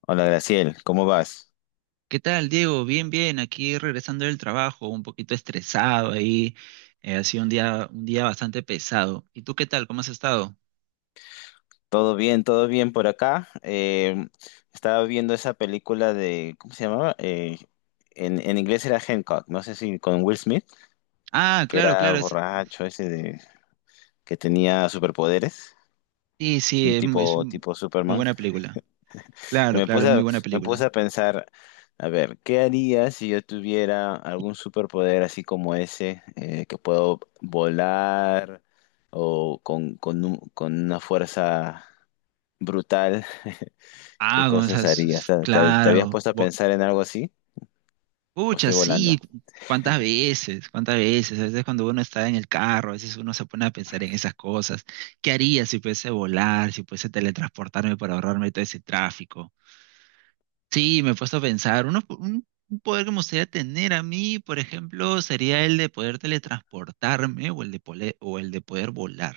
Hola Graciel, ¿cómo vas? ¿Qué tal, Diego? Bien, bien, aquí regresando del trabajo, un poquito estresado ahí, ha sido un día bastante pesado. ¿Y tú qué tal? ¿Cómo has estado? Todo bien por acá. Estaba viendo esa película de, ¿cómo se llamaba? En inglés era Hancock, no sé si con Will Smith, Ah, que claro, era claro, borracho ese de, que tenía superpoderes, sí, sí, un es, mu- es tipo, un- tipo muy Superman. buena película. Y Claro, me claro, puse es muy a, buena Me puse película. a pensar, a ver, ¿qué haría si yo tuviera algún superpoder así como ese, que puedo volar o con una fuerza brutal? ¿Qué Ah, con cosas esas, harías? ¿Te habías claro, puesto a pensar en algo así? ¿O pucha, estoy sí, volando? Cuántas veces, a veces cuando uno está en el carro, a veces uno se pone a pensar en esas cosas. ¿Qué haría si pudiese volar, si pudiese teletransportarme para ahorrarme todo ese tráfico? Sí, me he puesto a pensar, un poder que me gustaría tener a mí, por ejemplo, sería el de poder teletransportarme o el de poder volar.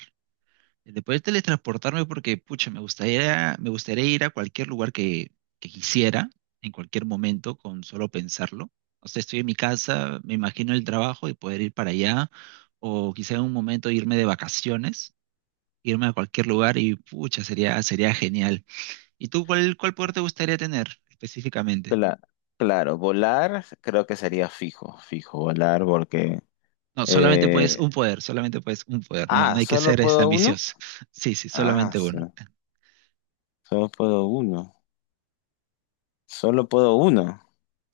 El de poder teletransportarme porque, pucha, me gustaría ir a cualquier lugar que quisiera, en cualquier momento, con solo pensarlo. O sea, estoy en mi casa, me imagino el trabajo y poder ir para allá, o quizá en un momento irme de vacaciones, irme a cualquier lugar y, pucha, sería genial. ¿Y tú cuál poder te gustaría tener específicamente? Cla- claro, volar creo que sería fijo, fijo, volar porque... No, solamente puedes eh, un poder, solamente puedes un poder, no, no hay que ¿solo ser puedo uno? ambicioso. Sí, sí, Ah, solamente uno. so- Solo puedo uno. Solo puedo uno.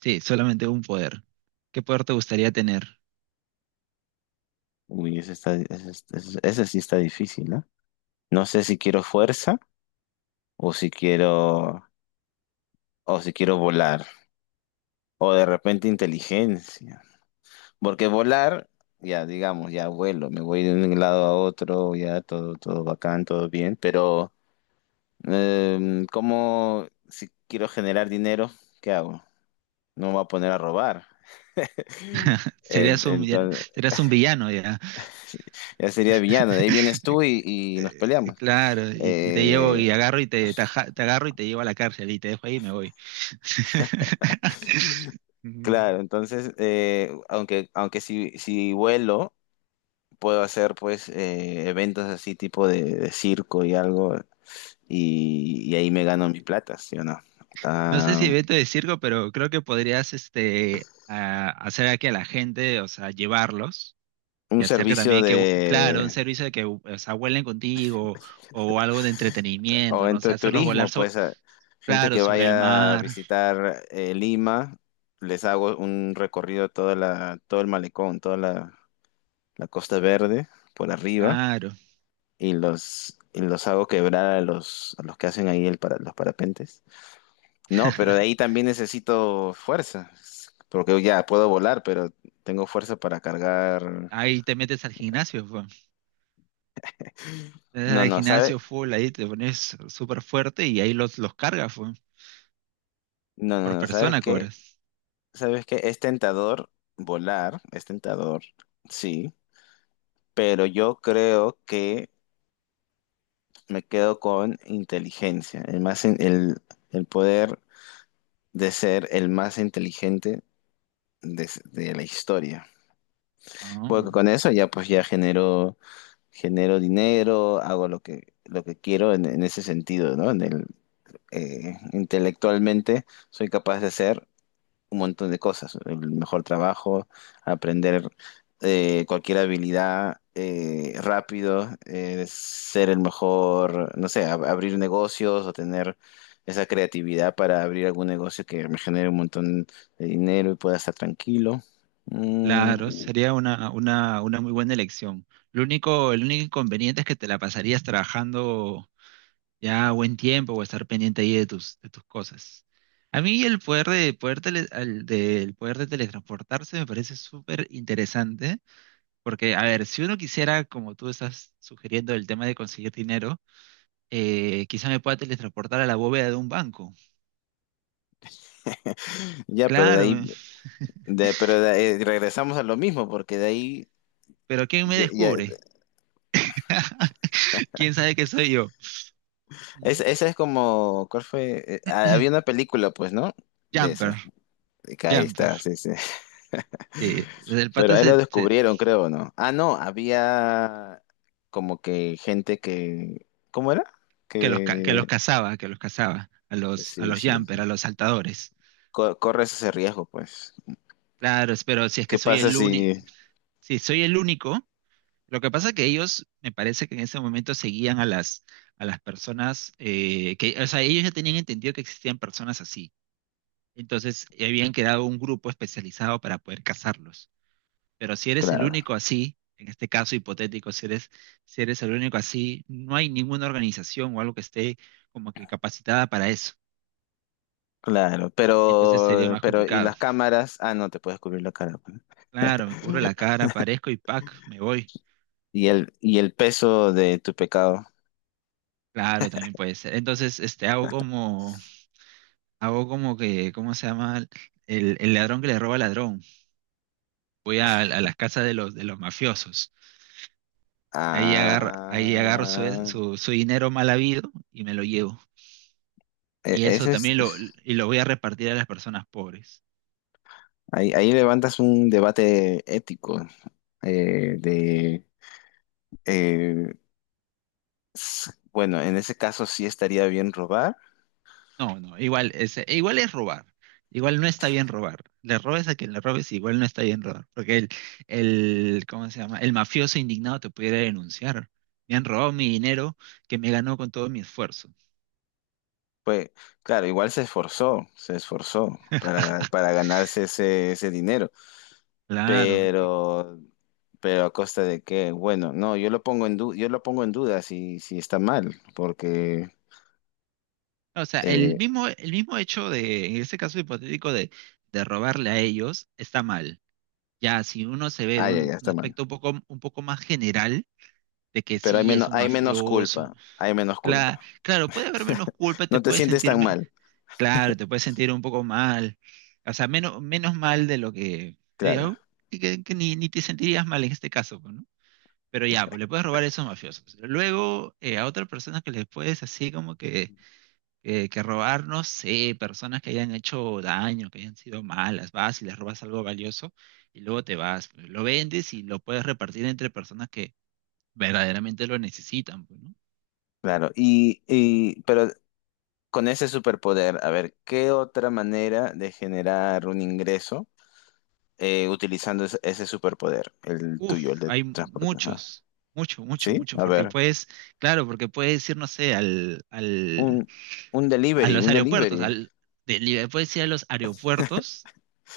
Sí, solamente un poder. ¿Qué poder te gustaría tener? Uy, ese, está, ese sí está difícil, ¿no? No sé si quiero fuerza o si quiero, o si quiero volar. O de repente inteligencia. Porque volar, ya digamos, ya vuelo, me voy de un lado a otro, ya todo, todo bacán, todo bien, pero ¿cómo si quiero generar dinero, qué hago? No me voy a poner a robar. Serías un, villano- Entonces, serías un villano ya. ya sería villano, de ahí vienes tú y nos Eh, peleamos. Claro, y te llevo Eh, y agarro y te agarro y te llevo a la cárcel y te dejo ahí y me voy. Mm. claro, entonces, aunque, aunque si, si vuelo, puedo hacer pues eventos así tipo de circo y algo, y ahí me gano mi plata, ¿sí o no? No sé si Ah, evento de circo, pero creo que podrías hacer aquí a la gente, o sea, llevarlos. Y un hacer que servicio también claro, un de servicio de que, o sea, vuelen contigo o algo de entretenimiento, o ¿no? O entre sea, hacerlos volar, turismo, pues gente claro, que sobre el vaya a mar, visitar Lima, les hago un recorrido de toda la, todo el malecón, toda la, la Costa Verde por arriba claro. Y los hago quebrar a los que hacen ahí el para, los parapentes. No, pero de ahí también necesito fuerza, porque ya puedo volar, pero tengo fuerza para cargar. Ahí te metes al gimnasio, fue. Te metes No, al no, ¿sabes? gimnasio full, ahí te pones súper fuerte y ahí los cargas, fue. No, no, Por no, ¿sabes persona qué? cobras. Sabes que es tentador volar, es tentador, sí, pero yo creo que me quedo con inteligencia, el más el poder de ser el más inteligente de, de la historia. Ah, Porque con eso ya pues ya genero, genero dinero, hago lo que quiero en ese sentido, ¿no? En el, intelectualmente soy capaz de hacer un montón de cosas, el mejor trabajo, aprender cualquier habilidad rápido, ser el mejor, no sé, abrir negocios o tener esa creatividad para abrir algún negocio que me genere un montón de dinero y pueda estar tranquilo. claro, Mm, sería una muy buena elección. Lo único, el único inconveniente es que te la pasarías trabajando ya buen tiempo o estar pendiente ahí de tus cosas. A mí el poder de, poder tele- al- del poder de teletransportarse me parece súper interesante, porque, a ver, si uno quisiera, como tú estás sugiriendo, el tema de conseguir dinero, quizá me pueda teletransportar a la bóveda de un banco. ya, pero de Claro, ahí, de- pero de- regresamos a lo mismo, porque de ahí... pero ¿quién me ya- ya- descubre? ¿Quién sabe que soy yo? ¿Mm? esa es como, ¿cuál fue? Había una película, pues, ¿no? De esa. Jumper, Acá ahí Jumper. está, sí, sí. Sí, el Pero pata ahí lo descubrieron, creo, ¿no? Ah, no, había como que gente que... ¿Cómo era? Que... que los cazaba, a los, a Sí, los sí, sí. Jumper, a los saltadores. Corres ese riesgo, pues. Claro, pero si es que ¿Qué soy pasa el único, si... si soy el único, lo que pasa es que ellos, me parece que en ese momento seguían a las personas, que, o sea, ellos ya tenían entendido que existían personas así. Entonces, habían creado un grupo especializado para poder cazarlos. Pero si eres el Claro, único así, en este caso hipotético, si eres el único así, no hay ninguna organización o algo que esté como que capacitada para eso. claro. Entonces sería más Pero, ¿y complicado. las cámaras? Ah, no, te puedes cubrir la cara, pues. Claro, me cubro la cara, aparezco y pac, me voy. Y el peso de tu pecado? Claro, también puede ser. Entonces, hago como que, ¿cómo se llama? El ladrón que le roba al ladrón. Voy a las casas de los mafiosos. Ahí agarro su, Ah... su, su dinero mal habido y me lo llevo. e- Y eso Ese es, también lo, es- y lo voy a repartir a las personas pobres. ahí, ahí levantas un debate ético de... eh, bueno, en ese caso sí estaría bien robar. No, no, igual es robar. Igual no está bien robar. Le robes a quien le robes, igual no está bien robar. Porque el, ¿cómo se llama? El mafioso indignado te pudiera denunciar. Me han robado mi dinero que me ganó con todo mi esfuerzo. Pues claro, igual se esforzó para ganarse ese, ese dinero, Claro. pero, pero a costa de que, bueno, no, yo lo pongo en yo lo pongo en duda si, si está mal, porque, O sea, el eh, mismo, el mismo hecho de, en este caso hipotético de robarle a ellos, está mal. Ya, si uno se ve de ya, un, ya un está mal. aspecto un poco más general, de que Pero sí es un hay menos mafioso, culpa, hay menos Cla- culpa. claro, puede haber menos culpa, te No te puedes sientes tan sentirme, mal, claro, te puedes sentir un poco mal, o sea, menos, menos mal de lo que, claro, au- que ni, ni te sentirías mal en este caso, pues, ¿no? Pero ya, pues le puedes robar a esos mafiosos. Luego, a otras personas que les puedes así como que robar, no sé, personas que hayan hecho daño, que hayan sido malas, vas y les robas algo valioso y luego te vas, pues, lo vendes y lo puedes repartir entre personas que verdaderamente lo necesitan, pues, ¿no? claro. Y, pero con ese superpoder, a ver, ¿qué otra manera de generar un ingreso? Utilizando ese superpoder, el tuyo, el Uf, de hay transporte. Ajá. Mucho, mucho, ¿Sí? mucho, A porque ver, puedes, claro, porque puedes ir, no sé, un, a los un aeropuertos, delivery. Puedes ir a los aeropuertos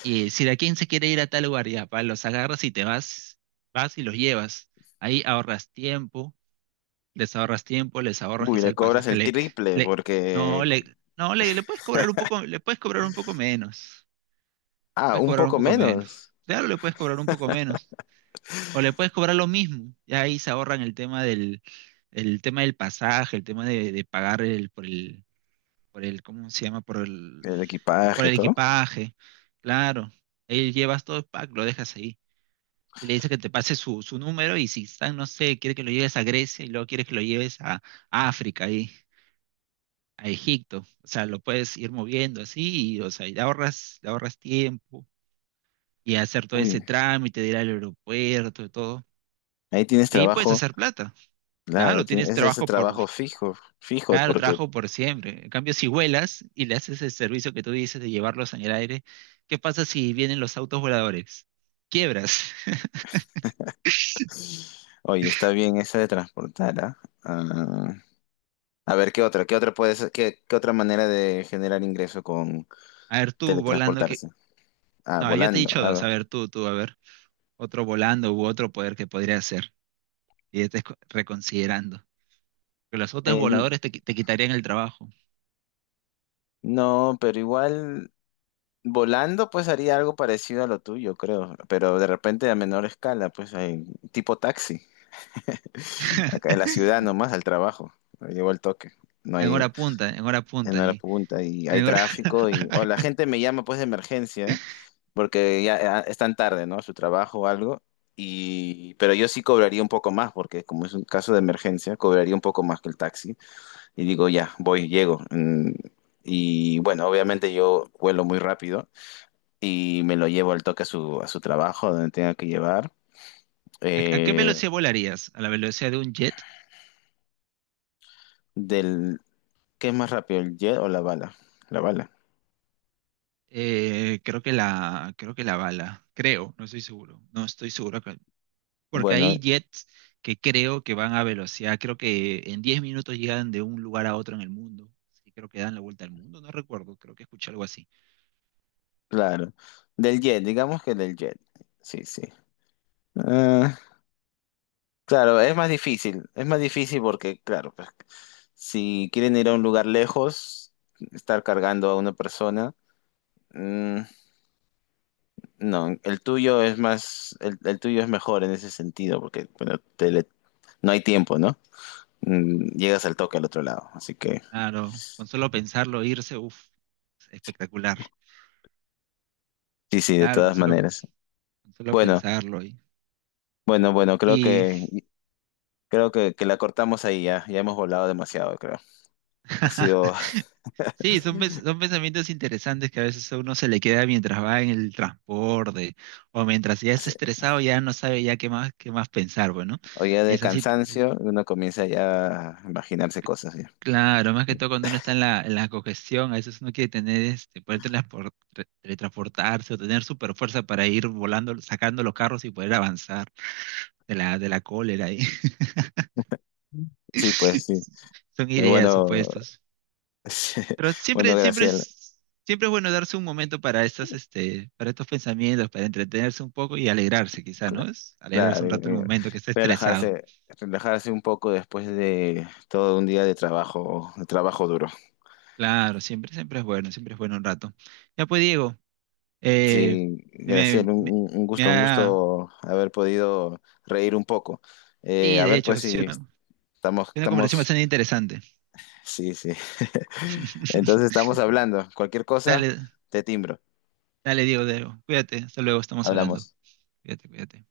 y decir a quién se quiere ir a tal lugar, ya, pa, los agarras y te vas, vas y los llevas. Ahí ahorras tiempo, les ahorras tiempo, les ahorras Uy, quizá le el cobras pasaje, el le, triple le, no, porque... le, no, le puedes cobrar un poco, le puedes cobrar un poco menos, Ah, puedes un cobrar un poco poco menos. menos, Claro, le puedes cobrar un poco menos. O le puedes cobrar lo mismo. Y ahí se ahorran el tema del pasaje, el tema de pagar ¿cómo se llama? Por el, el por equipaje y el todo. equipaje. Claro. Ahí llevas todo el pack, lo dejas ahí. Y le dices que te pase su número y si están, no sé, quiere que lo lleves a Grecia y luego quieres que lo lleves a África ahí, a Egipto. O sea, lo puedes ir moviendo así, y, o sea, y le ahorras tiempo y hacer todo Uy, ese trámite de ir al aeropuerto y todo. ahí tienes Y ahí puedes trabajo, hacer plata. claro, Claro, tienes ese, ese trabajo fijo, fijo, claro, porque, trabajo por siempre. En cambio, si vuelas y le haces el servicio que tú dices de llevarlos en el aire, ¿qué pasa si vienen los autos voladores? Quiebras. oye, está bien esa de transportar, ¿ah? Ah, a ver, ¿qué otra? ¿Qué otra puede ser? ¿Qué otra manera de generar ingreso con A ver, tú volando que... teletransportarse? Ah, No, yo te he volando. dicho Ah, dos. A va. ver, tú, a ver. Otro volando u otro poder que podría hacer. Y ya estés reconsiderando. Que los autos En- voladores te quitarían el trabajo. No, pero igual volando pues haría algo parecido a lo tuyo, creo, pero de repente a menor escala, pues hay tipo taxi, acá en la ciudad nomás al trabajo, llevo el toque, no En hay hora punta, en hora en punta. la Sí. punta y hay En hora- tráfico y o la gente me llama pues de emergencia porque ya ya están tarde, ¿no? A su trabajo o algo y pero yo sí cobraría un poco más porque como es un caso de emergencia, cobraría un poco más que el taxi y digo, ya, voy, llego. Mm, y bueno, obviamente yo vuelo muy rápido y me lo llevo al toque a su trabajo, donde tenga que llevar. ¿A qué Eh, velocidad volarías? ¿A la velocidad de un jet? del, ¿Qué es más rápido, el jet o la bala? La bala. Creo que la bala, creo, no estoy seguro, no estoy seguro, porque Bueno, hay jets que creo que van a velocidad, creo que en 10 minutos llegan de un lugar a otro en el mundo, sí, creo que dan la vuelta al mundo, no recuerdo, creo que escuché algo así. claro. Del jet, digamos que del jet. Sí, sí. Ah, claro, es más difícil. Es más difícil porque, claro, pues, si quieren ir a un lugar lejos, estar cargando a una persona. mm, no, el tuyo es más, el tuyo es mejor en ese sentido, porque bueno, no hay tiempo, no mm, llegas al toque al otro lado. Así que Claro, con solo pensarlo, irse, uff, espectacular, sí, sí, de claro, con todas solo, maneras. con solo Bueno, pensarlo y, bueno, bueno, y creo que la cortamos ahí ya. Ya hemos volado demasiado, creo. Ha sido Sí, son pensamientos interesantes que a veces a uno se le queda mientras va en el transporte o mientras ya está estresado, ya no sabe ya qué más pensar, bueno. o ya de Es así, es así. cansancio, uno comienza ya a imaginarse cosas ya. Claro, más que todo cuando uno está en la congestión, a veces uno quiere tener, poder teletransportarse o tener super fuerza para ir volando, sacando los carros y poder avanzar de la cólera ahí. Sí, pues sí. Son ideas, bueno, supuestos. Pero bueno, siempre, siempre Graciela, es, siempre es bueno darse un momento para para estos pensamientos, para entretenerse un poco y alegrarse, quizá, cla- ¿no? Es alegrarse claro, un rato el momento que está estresado. relajarse, relajarse un poco después de todo un día de trabajo duro. Claro, siempre es bueno, siempre es bueno un rato. Ya pues, Diego, eh, Sí, me, Graciela, me, un, me un ha, gusto haber podido reír un poco. Sí, A de ver, hecho, pues sí, si una, estamos, una conversación estamos, bastante interesante. sí, sí. Entonces estamos hablando. Cualquier cosa, Dale, te timbro. dale, Diego, Diego, cuídate, hasta luego, estamos hablando. Hablamos. Cuídate, cuídate.